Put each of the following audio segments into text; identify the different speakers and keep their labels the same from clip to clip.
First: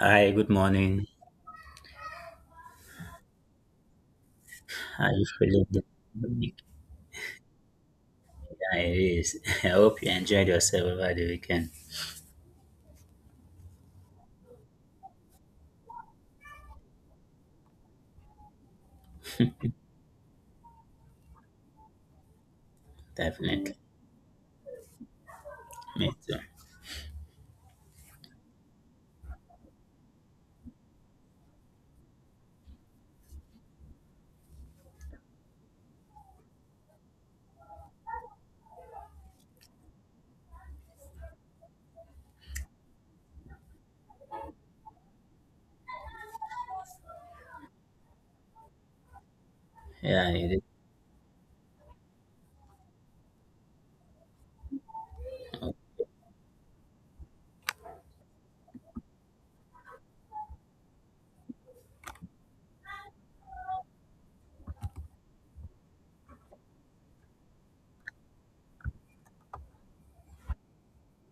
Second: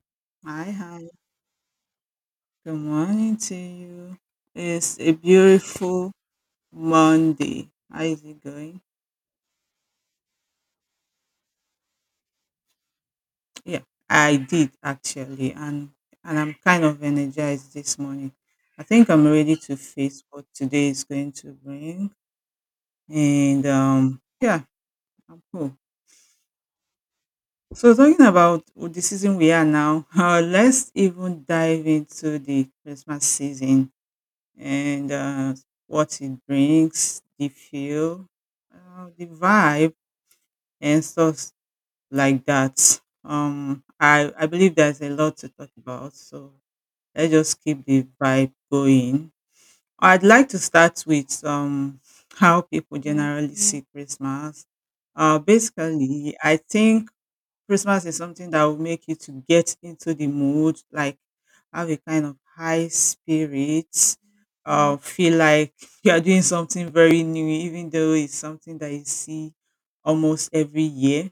Speaker 1: Hi, good
Speaker 2: Hi,
Speaker 1: morning.
Speaker 2: hi. Good morning to you. It's a
Speaker 1: How you feeling this
Speaker 2: beautiful
Speaker 1: week?
Speaker 2: Monday. How is it
Speaker 1: Yeah,
Speaker 2: going?
Speaker 1: it is. I hope you enjoyed yourself over the weekend.
Speaker 2: Yeah, I did actually, and I'm kind of energized this morning. I think I'm ready to face what today is going to bring, and
Speaker 1: Definitely.
Speaker 2: yeah, I'm cool.
Speaker 1: Me too.
Speaker 2: So talking about the season we are now, let's even dive into the Christmas season and what he drinks, the feel, the vibe, and stuff like that. I believe there's a lot to talk about, so let's just keep the vibe going. I'd
Speaker 1: Yeah,
Speaker 2: like
Speaker 1: it
Speaker 2: to
Speaker 1: is.
Speaker 2: start with how people generally see Christmas. Basically, I think Christmas is something that will make you to get into the mood, like have a kind of high spirit, feel like you are doing something very new, even though it's something that you see almost every year.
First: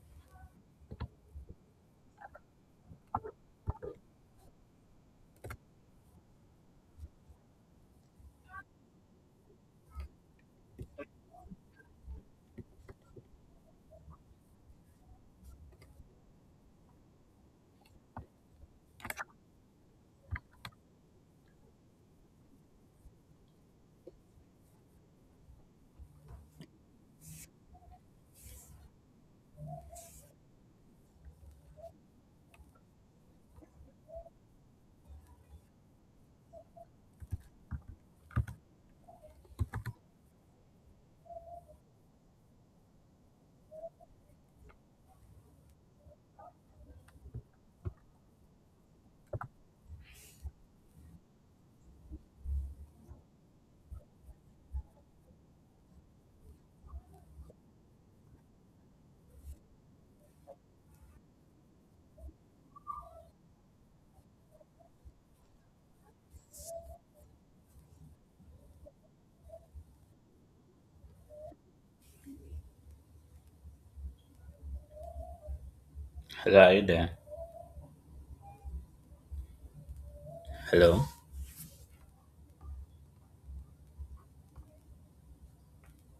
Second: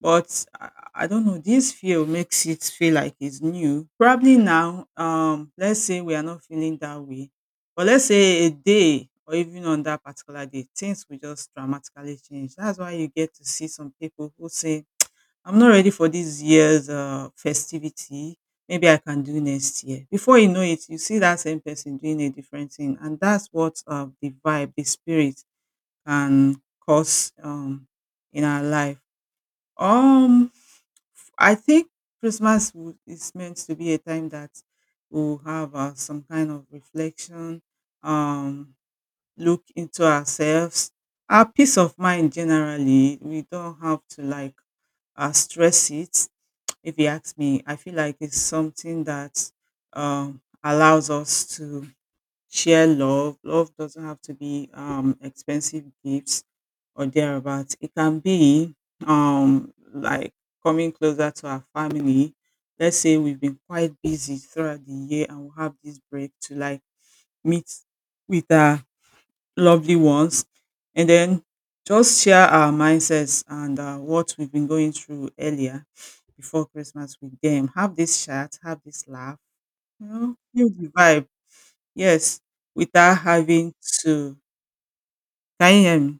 Speaker 2: But I, I don't know, this feel makes it feel like it's new. Probably now, let's say we are not feeling that way, but let's say a day or even on that particular day, things will just dramatically change. That's why you get to see some people who say I'm not ready for this year's festivity. Maybe I can do next year. Before you know it, you see that same person doing a different thing. And that's what the vibe, the spirit can cause in our life. Um, I think is meant to be a time that we'll have some kind of reflection, um, look into ourselves, our peace of mind generally. We don't have to like stress it. If you ask me, I feel like it's something that allows us to share love. Love doesn't have to be expensive gifts or thereabouts. It can be like coming closer to our family. Let's say we've been quite busy throughout the year and we have this break to like meet with our lovely ones, and then just share our mindsets and what we've been going through earlier
Speaker 1: Hello,
Speaker 2: before
Speaker 1: are you
Speaker 2: Christmas
Speaker 1: there?
Speaker 2: with them. Have this chat, have this laugh, you know, feel the
Speaker 1: Hello.
Speaker 2: vibe. Yes, without having to. Can you hear me?